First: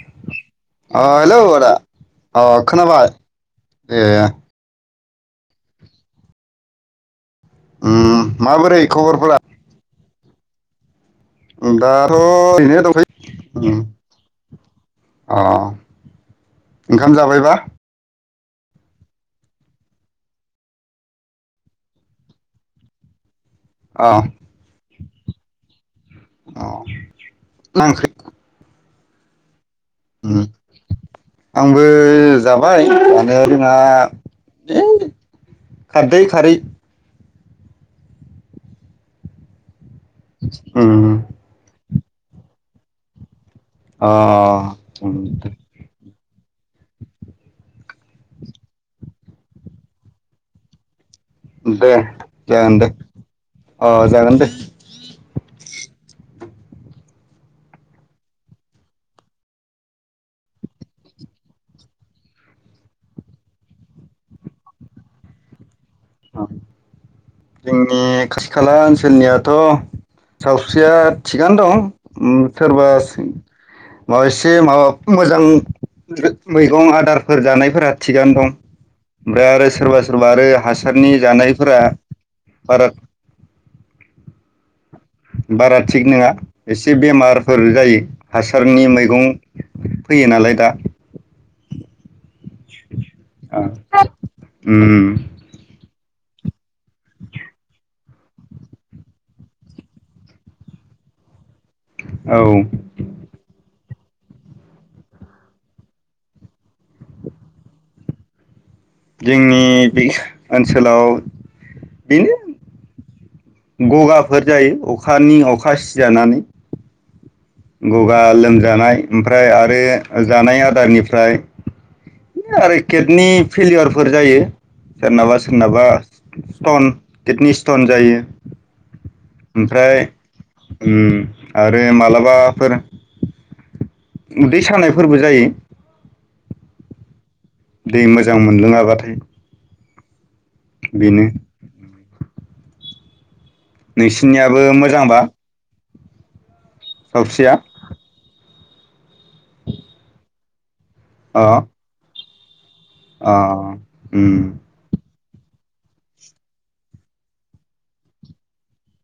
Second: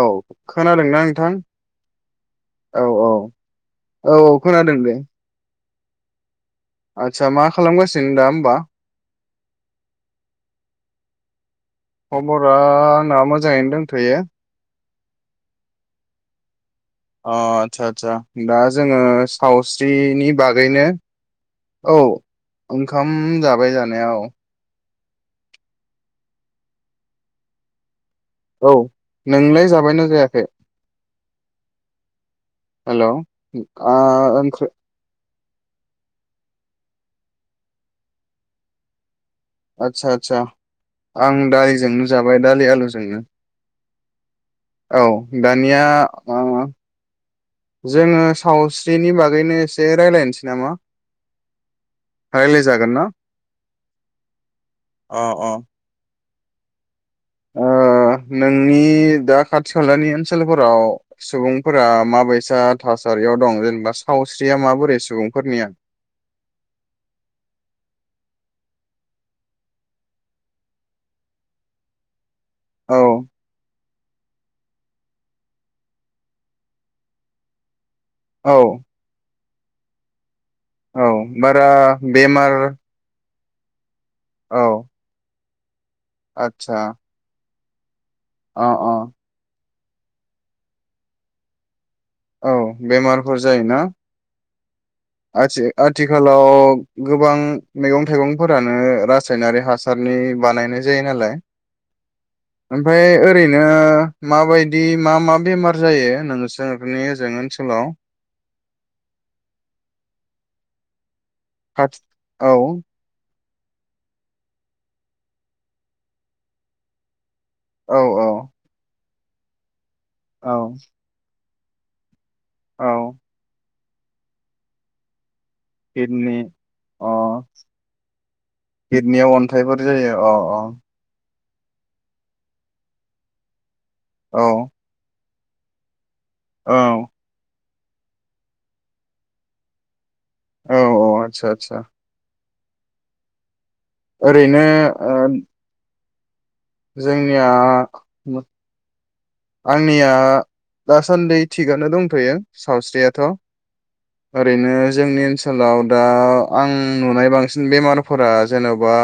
औ खोनादोंना अ नोंथां? हेलौ आदा अ औ खोनाबाय औ औ ए औ खोनादों दे। आ दसा मा खालामगासिनो उम दा होमबा? माबोरै खबरफोरा दाथ' खबरा ओरैनो आंना दंथ'यो मोजाङैनो उम दंथ'यो। अ ओंखाम अ जाबायबा आतसा आतसा दा जोङो सावस्रिनि बागैनो औ ओंखाम जाब बाय अ जानाया औ अ मा ओंख्रि? औ नोंलाय जा बायना जायाखै उम आंबो जा जाबाय हेल' माने जोंहा आ ओंख्रि ऐ खारदै खारै आतसा आतसा उम अ आं दा एजोंनो जाबाय दालि आलुजोंनो। अ औ दानिया ओ जोंङो सावस्रिनि बागैनो एसे रायज्लायनोसै नामा? दे जागोन दे रायलायजागोन ना अ जागोन दे। अ अ ओ नोंनि दा खाथि खालानि ओनसोलफोराव सुबुंफोरा माबायसा थासारियाव दं जेनेबा सावस्रिया माबोरै सुबुंफोरनिया? जोंनि खाथि खाला ओनसोलनियाथ' सावस्रिया थिगानो दं। औ सोरबासो मा एसे माबा मोजां मैगं आदारफोर जानायफोरा थिगानो दं। औ ओमफ्राय आरो सोरबा सोरबा आरो औ जारनि बारा जानायफोरा बेमार बारा औ बारा थिग नोङा आतसा एसे बेमार फोर जायो। अ हासारनि अ मैगं फैयो नालाय दा औ बेमारफोर जायोना। उम आथसे आथ थिखालाव गोबां मैगं थाइगंफोरानो रासायनारि हासारनि बानायनाय जायो नालाय औ ओमफाय ओरैनो माबायदि मा मा बेमार जायो नोंसोरनि ओजों ओनसोलाव? जोंनि बे ओनसोलाव [unintelligible] बेनो औ। ग'गाफोर जायो अखानि अखा सिजानानै। औ ग'गा औ लोमजानाय ओमफ्राय आरो ओ जानाय औ आदारनिफ्राय आरो औ केडनि फेलियर फोर जायो सोरनाबास सोरनाबा किडनि स्टन अ किडनि स्टन जायो किडनियाव अन्थाइफोर ओमफ्राय जायो अ अ उम आरो मालाबा फोर औ उदै सानायफोरबो जायो। औ। दै मोजां मोनलोङाबाथाय। औ औ बेनो आतसा आतसा। ओरैनो नोंसिनियाबो ओ मोजांबा‌ जोंनिया आंनिया दासान्दि अ थिगानो दंथ'यो सावस्रियाथ' अ उम ओरैनो जोंनि ओनसो सोलाव दा आं नुनाय बांसिन बेमारफोरा जेन'बा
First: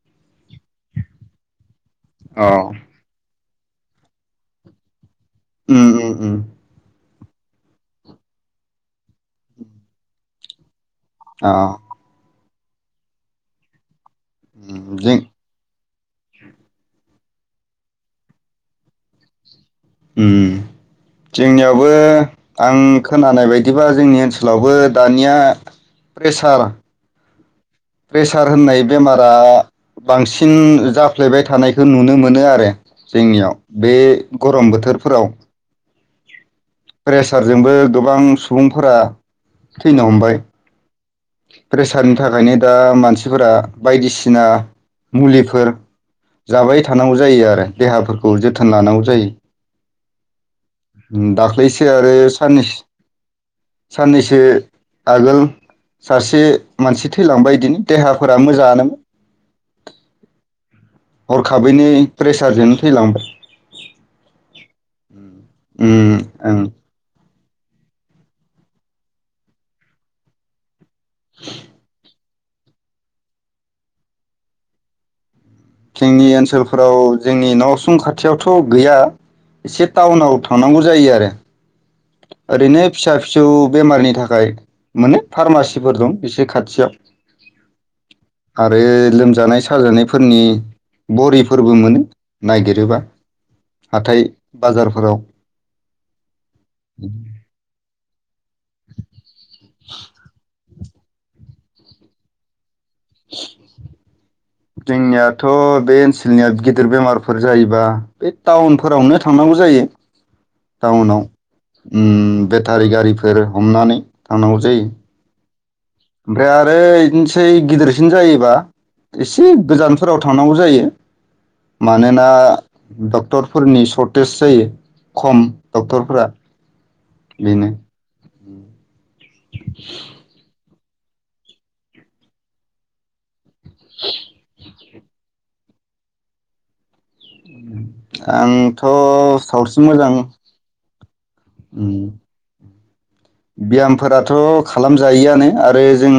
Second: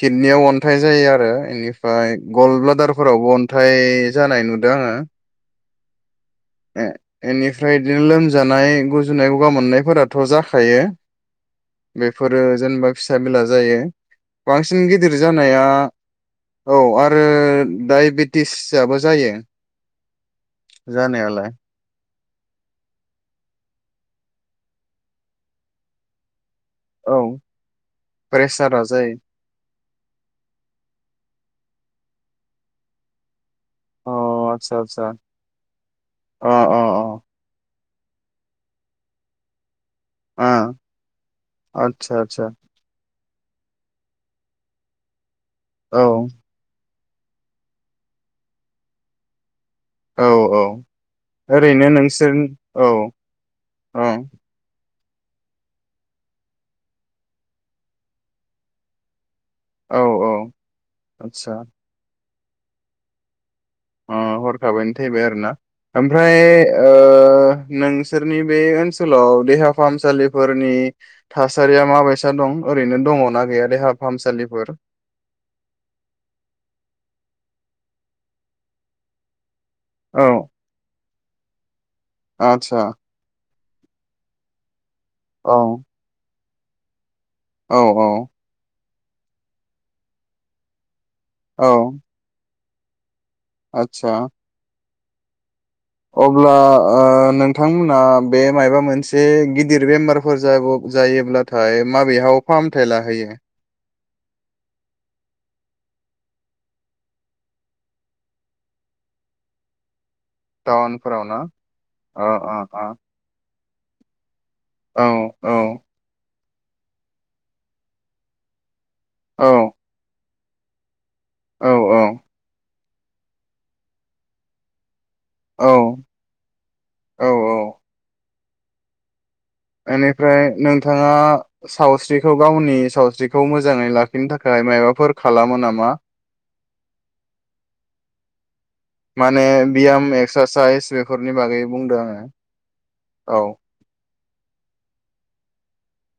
किडनियाव अन्थाइ जायो आरो इनिफ फ्राय गल अ ब्लादारफोरावबो अन थाइ जानाय नुदों आङो। उम उम उम। ए एनिफ्राय बिदिनो लोमजानाय गुजुनाय ग'गा मोननायफोराथ' जाखायो। अ बेफोरो जेनेबा फिसा मेला जायो उम बांसिन गिदिर जों जानाया औ आरो डायबेटिस दाबो जायो उम जानायालाय जोंनियावबो आं खोनानाय बायदिबा जोंनि ओनसोलावबो दानिया प्रेसार औ प्रेसार प्रेसारा होननाय जायो बेमारा बांसिन जाफ्लेबाय थानायखो नुनो मोनो आरो जोंनियाव बे अ गरम आतसा आतसा बोथोरफोराव अ अ प्रेसारजोंबो गोबां सुबुंफोरा थैनो हमबाय ओ प्रेसारनि आतसा आतसा थाखायनो दा मानसि फोरा बायदिसिना मुलि फोर औ जाबाय थ थानांगौ जायो आरो देहाफोरखौ जोथोन लानांगौ जायो औ औ दाख्लैसो ओरैनो आरो नोंसोर साननै औ औ साननैसो आगोल सासे मानसि थैलांबाय बिदिनो देहाफोरा मोजाङानोमोन। औ औ आदसा। हरखाबैनो प्रेसारजोंनो थैलांबाय। अ हरखाबायनो थैबाय आरो ना ओम ओमफ्राय ओं ओ नोंसोरनि बे ओनसोलाव देहा फाहामसालिफोरनि थासारिया माबाय दं ओरैनो दङ ना गैया देहा फाहामसालिफोर? जोंनि ओनसोलफोराव जोंनि न' उसुं खाथियावथ' गैया। एसे औ टाउनाव थांनांगौ जायो आरो। आदसा ओरैनो फिसा फिसौ बेमारनि थाखाय माने औ फार्मासिफोर दं बिसोर खाथि [unintelligible] औ औ बै लोमजानाय साजानायफोरनि बरि फोरबो औ मोनो नागिरोबा आदसा हाथाय बाजार फोराव अब्ला ओ नोंथांमोना बे मायबा मोनसे गिदिर बेमारफोर जायाबोब जायोब्लाथाय माबेहाव फाम थाय लाहैयो? जोंनियाथ बे ओनसोलनिया गिदिर बेमारफोर जायोबा ए टाउनफोरावनो थांनांगौ जायो। टाउनफोराव ना टाउनाव अ ओम अ अ बेथारि गारिफोर हमनानै थांनांगौ जायो। औ औ ओमफ्राय आरो इदिनसै गिदिरसिन जायोबा औ एसे गोजानफोराव थांनांगौ जायो। औ मानोना डक्टरफोरनि सशर्टेज जायो। खम औ डक्टरफोरा औ औ बेनो। ओम। बेनिफ्राय नों थाङा सावस्रिखौ गावनि सावस्रि खौ मोजाङै लाखिनो थाखाय माबाफोर खालामो नामा? मा। आं माने बियाम एक्सारसाइस बेफोरनि बागै बुंदों आङो। औ बियामफोरा थ' खालामजायोआनो आरो जों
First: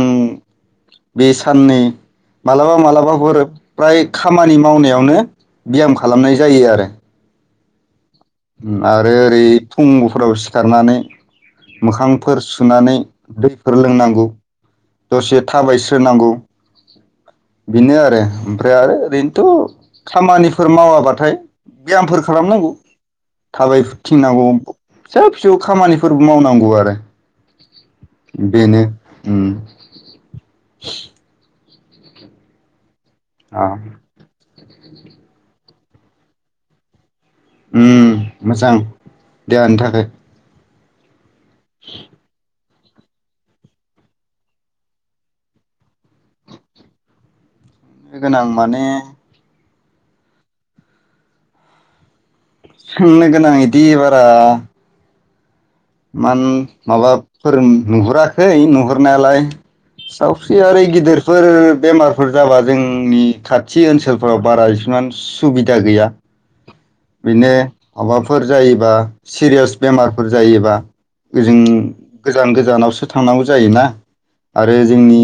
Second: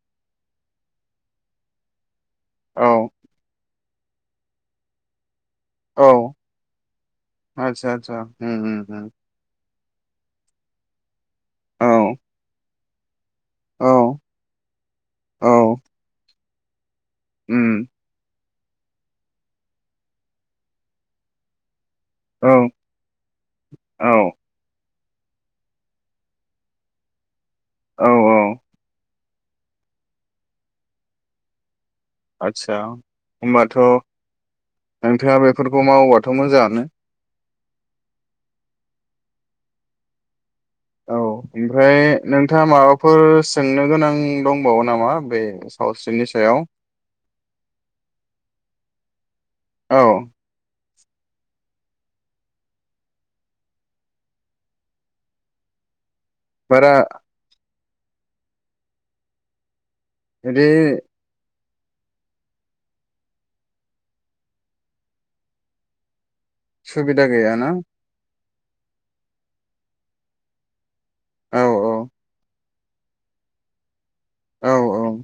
बे साननै मालाबा औ मलाबाफोर फ्राय खामानि मावनायावनो। बियाम खालामनाय जायो आरो। आदसा ओम आरो ओरै फुंफोराव सिखारनानै औ मोखांफोर सुनानै दैफोर औ लोंनांगौ दसे औ थाबायस्रोनांगौ। [inaudible] उम बिनो आरो ओरो ओरैनोथ' खामानिफोर मावाबाथाय बेयामफोर औ खालामनांगौ थाबाय औ थिंनांगौ फिसा फिसौ खामानिफोरबो मावनांगौ आरो औ औ बेनो उम आच्छा अ ओमबाथ' नोंथाङा बेफोरखौ मावोबाथ' मोजाङानो ओम मोजां देहानि थाखाय औ ओमफ्राय नों नोंथाङा माबाफोर सोंनो गोनां दंबावो नामा बे सावस्रिनि सायाव। गोनां माने औ सोंनो गोनां इदि बारा मान बारा माबा फोरों नुहुराखै नुहुरनायालाय सावस्रि बिदि आरो गिदिरफोर बेमारफोर जाबा जोंनि खाथि ओन्सोलफोराव बारा इसिमान सुबिदा गैया। सुबिदा गैया ना? फोर जायोबा सिरियास बेमारफोर जायोबा। जों औ गोजान गोजानाव सो थांनांगौ जायोना। औ आरो जोंनि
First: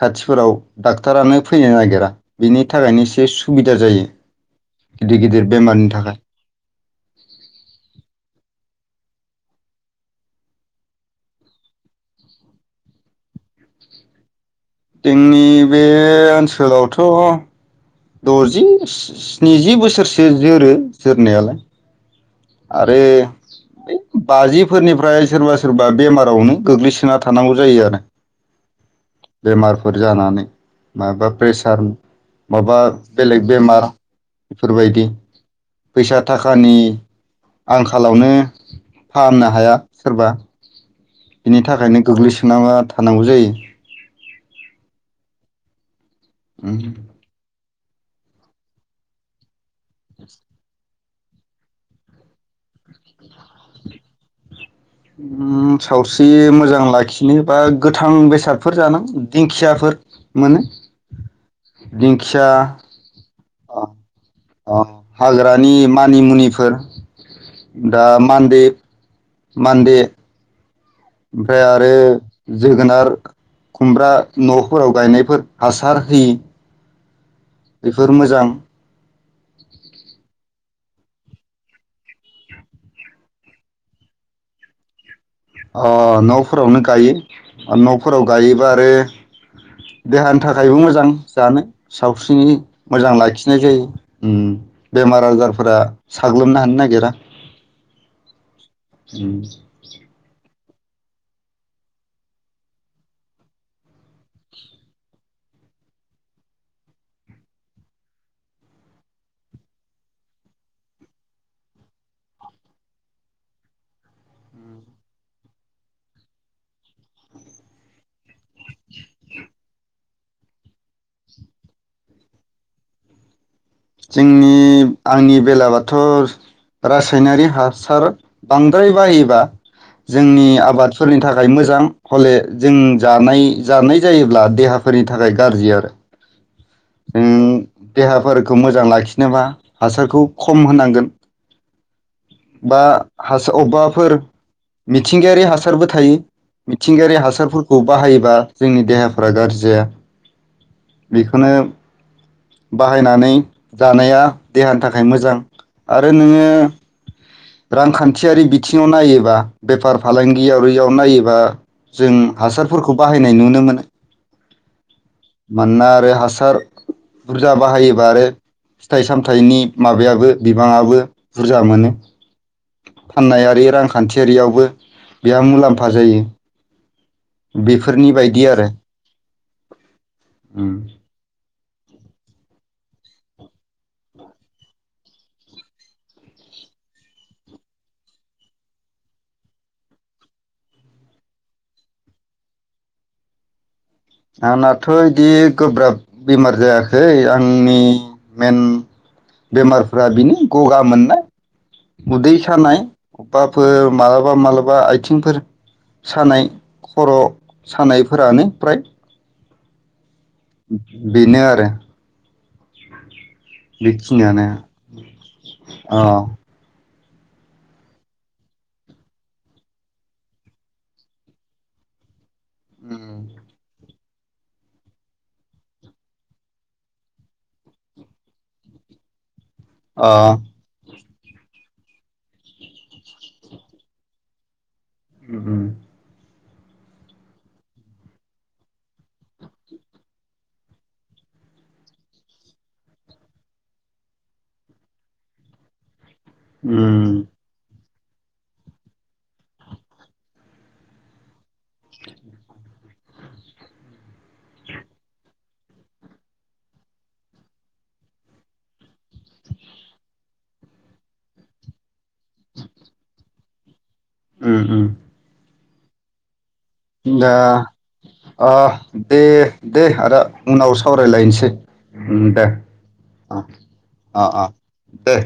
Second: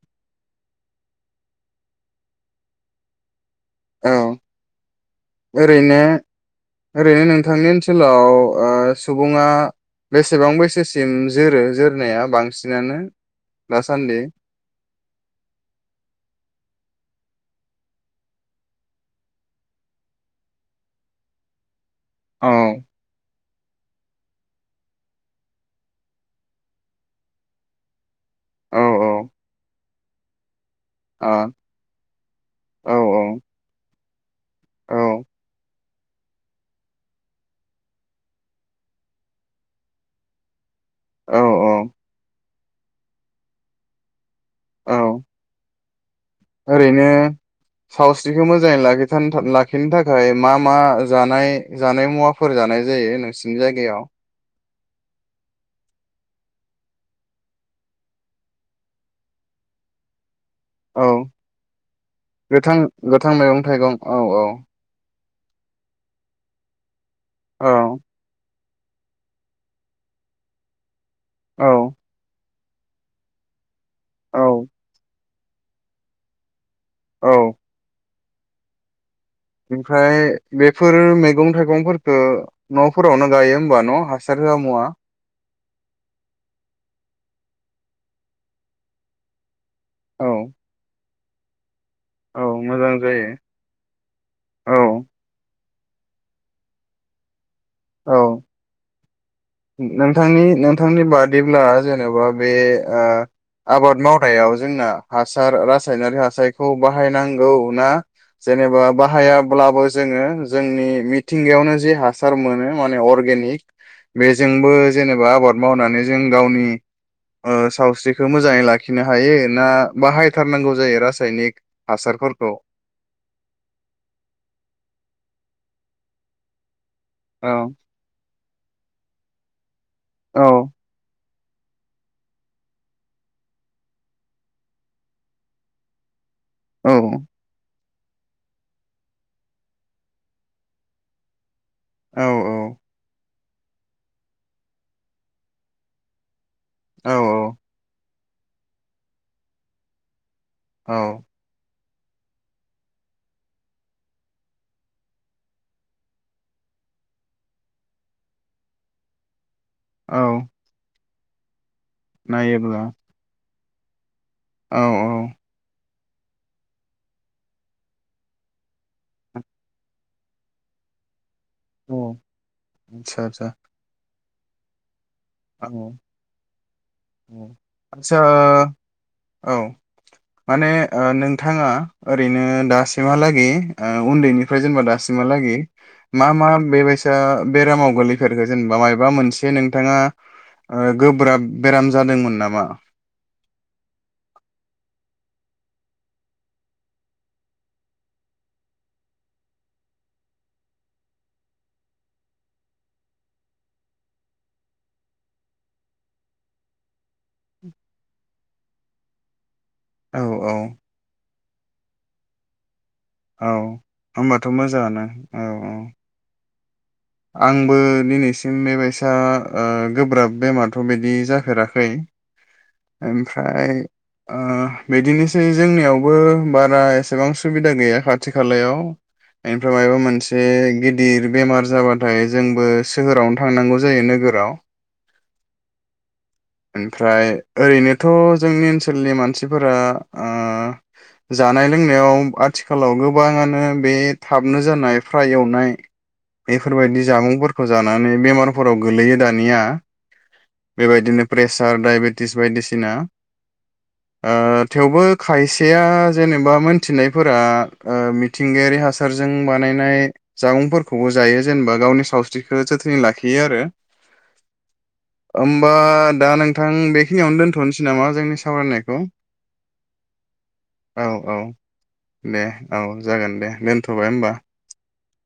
खाथिफोराव डाक्टारानो फैनो नागिरा बिनि थाखायनो एसे सुबिदा जायो औ गिदिर गिदिर बेमारनि ओरैनो थाखाय ओरैनो नोंथांनि ओन्सोलाव ओ सुबुङा बेसेबां बैसोसिम जोरो जोरनाया बांसिनानो दासान्दि जोंनि बे ओन्सोलावथ' द'जि स्निजि बोसोरसो जोरो जोरनायालाय। औ आरो बाजिफोरनिफ्राय सोरबा सोरबा बेमारावनो गोग्लैसोना थानांगौ जायो आरो। औ औ बेमारफोर जानानै आ माबा प्रेसार माबा औ बेलेग बेमार। औ बेफोरबायदि। फैसा थाखानि। आंखालावनो फाहामनो हाया सोरबा। बिनि औ थाखायनो गोग्लैसो सोनांना थानांगौ जायो। औ। ओरैनो। सावस्रिखौ मोजाङै लाखिनो थाखाय मा मा जानाय जानाय मुवाफोर जानाय जायो नोंसिनि जायगायाव। उम सावस्रि मोजां लाखिनो बा गोथां बेसादफोर जानां दिंखियाफोर। मोनो औ दिंखिया गोथां गोथां मैगं। थाइगं औ औ। हाग्रानि मानि मुनिफोर। औ दा मानदे। मानदे। ओमफ्राय औ आरो। जोगोनार। खुमब्रा औ नफोराव गायनायफोर। हासार होयै। औ। बेफोर मोजां। ओमफ्राय। बेफोर मैगं थाइगंफोरखौ नफोरावनो गायो होमबा न हासार होआ मुवा। अ नफोरावनो गायो आरो नफोराव गायोबा आरो। औ देहानि थाखायबो मोजां। जानो। औ सावस्रिनि मोजां जायो लाखिनाय जायो उम औ बेमार आजारफोरा। साग्लोबनो हानो नागिरा। औ। उम नोंथांनि। नोंथांनि बादिब्ला जेनेबा बे ओ आबाद मावनायाव जोंना हासार रासायनारि हासारखौ बाहायनांगौ ना जेनेबा बाहायाब्लाबो जोङो जोंनि मिथिंगायावनो जे हासार मोनो माने अर्गेनिक। बेजोंबो जेनेबा आबाद मावनानै जों गावनि ओ सावस्रिखौ मोजाङै लाखिनो हायो ना बाहायथारनांगौ जायो रासायनिक हासारफोरखौ। जोंनि आंनि बेला बाथ। रासायनारि औ हासार। बांद्राय बाहायोबा। औ जोंनि आबादफोरनि थाख। थाखाय मोजां हले जों जानाय जानाय जायोब्ला देहाफोरनि थाखाय गाज्रि आरो। औ ओम। देहाफोरखौ मोजां लाखिनोबा हासारखौ खम होनांगोन। औ बा। हासार अबेबाफोर मिथिंगायारि हासारबो थायो। औ मिथिंगायारि हासारफोरखौ बाहायो। बा जोंनि देहाफोरा गाज्रि जाया। औ बेखोनो। बाहायनानै जानाया देहानि थाखाय मोजां आरो नोङो। रांखान्थियारि बिथिङाव नायोबा बेफार औ फालांगियारियाव नायोब्ला। बा। जों नायोब्ला हासारफोरखौ बाहायनाय नुनो मोनो। औ मानोना। आरो हासार बुरजा बाहायोबा आरो फिथाइ सामथाइनि माबायाबो बिबांआबो बुरजा मोनो। औ। आदसा आदसा फाननायारि रांखान। खान्थियारियावबो। बेहा मुलाम्फा औ जायो। औ बेफोरनि आदसा बायदि आरो। औ माने उम नोंथां। नोंथाङा ओरैनो दासिमहालागै ओ उन्दैनिफ्राय जेनेबा दासिमहालागै मा मा बेबायसा बेरामाव गोलैफेरखो जेनेबा मायबा मोनसे नोंथाङा। गोब्राब बेराम जादोंमोन नामा। बिदि गोब्राब बेमार जायाखै आंनि मेन बेमारफ्रा बेनि गगा मोननाय। उदै सानाय अबावबाफोर मालाबा मालाबा आथिंफोर सानाय खर सानायफोरानो प्राय। औ औ बिनो आरो। दे। औ होनबाथ मोजाङानो औ औ। अ आंबो दिनैसिम बेबायसा ओ गोब्राब बेमारथ बिदि जाफेराखै। उम ओमफ्राय। ओ बिदिनोसै जोंनियावबो बारा एसेबां सुबिदा गैया खाथि खालायाव बेनिफ्राय मायबा अ मोनसे गिद गिदिर बेमार जाबा ओमफ्राय जोंबो सोहोरावनो थांनांगौ जायो नोगोराव। उम उम। ओमफ्राय ओरैनोथ जोंनि ओनसोलनि मानसिफोरा ओ जानाय लोंनायाव आथिखालाव गोबाङानो बे थाबनो जानाय फ्राय एवनाय बेफोरबायदि उम जामुंफोरखौ जानाय माने बेमारफोराव गोलैयो दानिया। बेबायदिनो प्रे सार, डायबेटिस बायदिसिना। ओ थेवबो खायसेया जेनेबा मोन्थिनायफोरा ओ मिथिंगायारि हासारजों बानायनाय जामुंफोरखौबो जायो जेनेबा गावनि सावस्रिखौ जोथोनै लाखियो आरो। उम उम। होमबा दा नों दा अह सावरायनायखौ दे दे आदा उनाव औ औ सावरायलायनोसै उम दे औ जागोन दे दोनथ'बाय अ होमबा अ दे।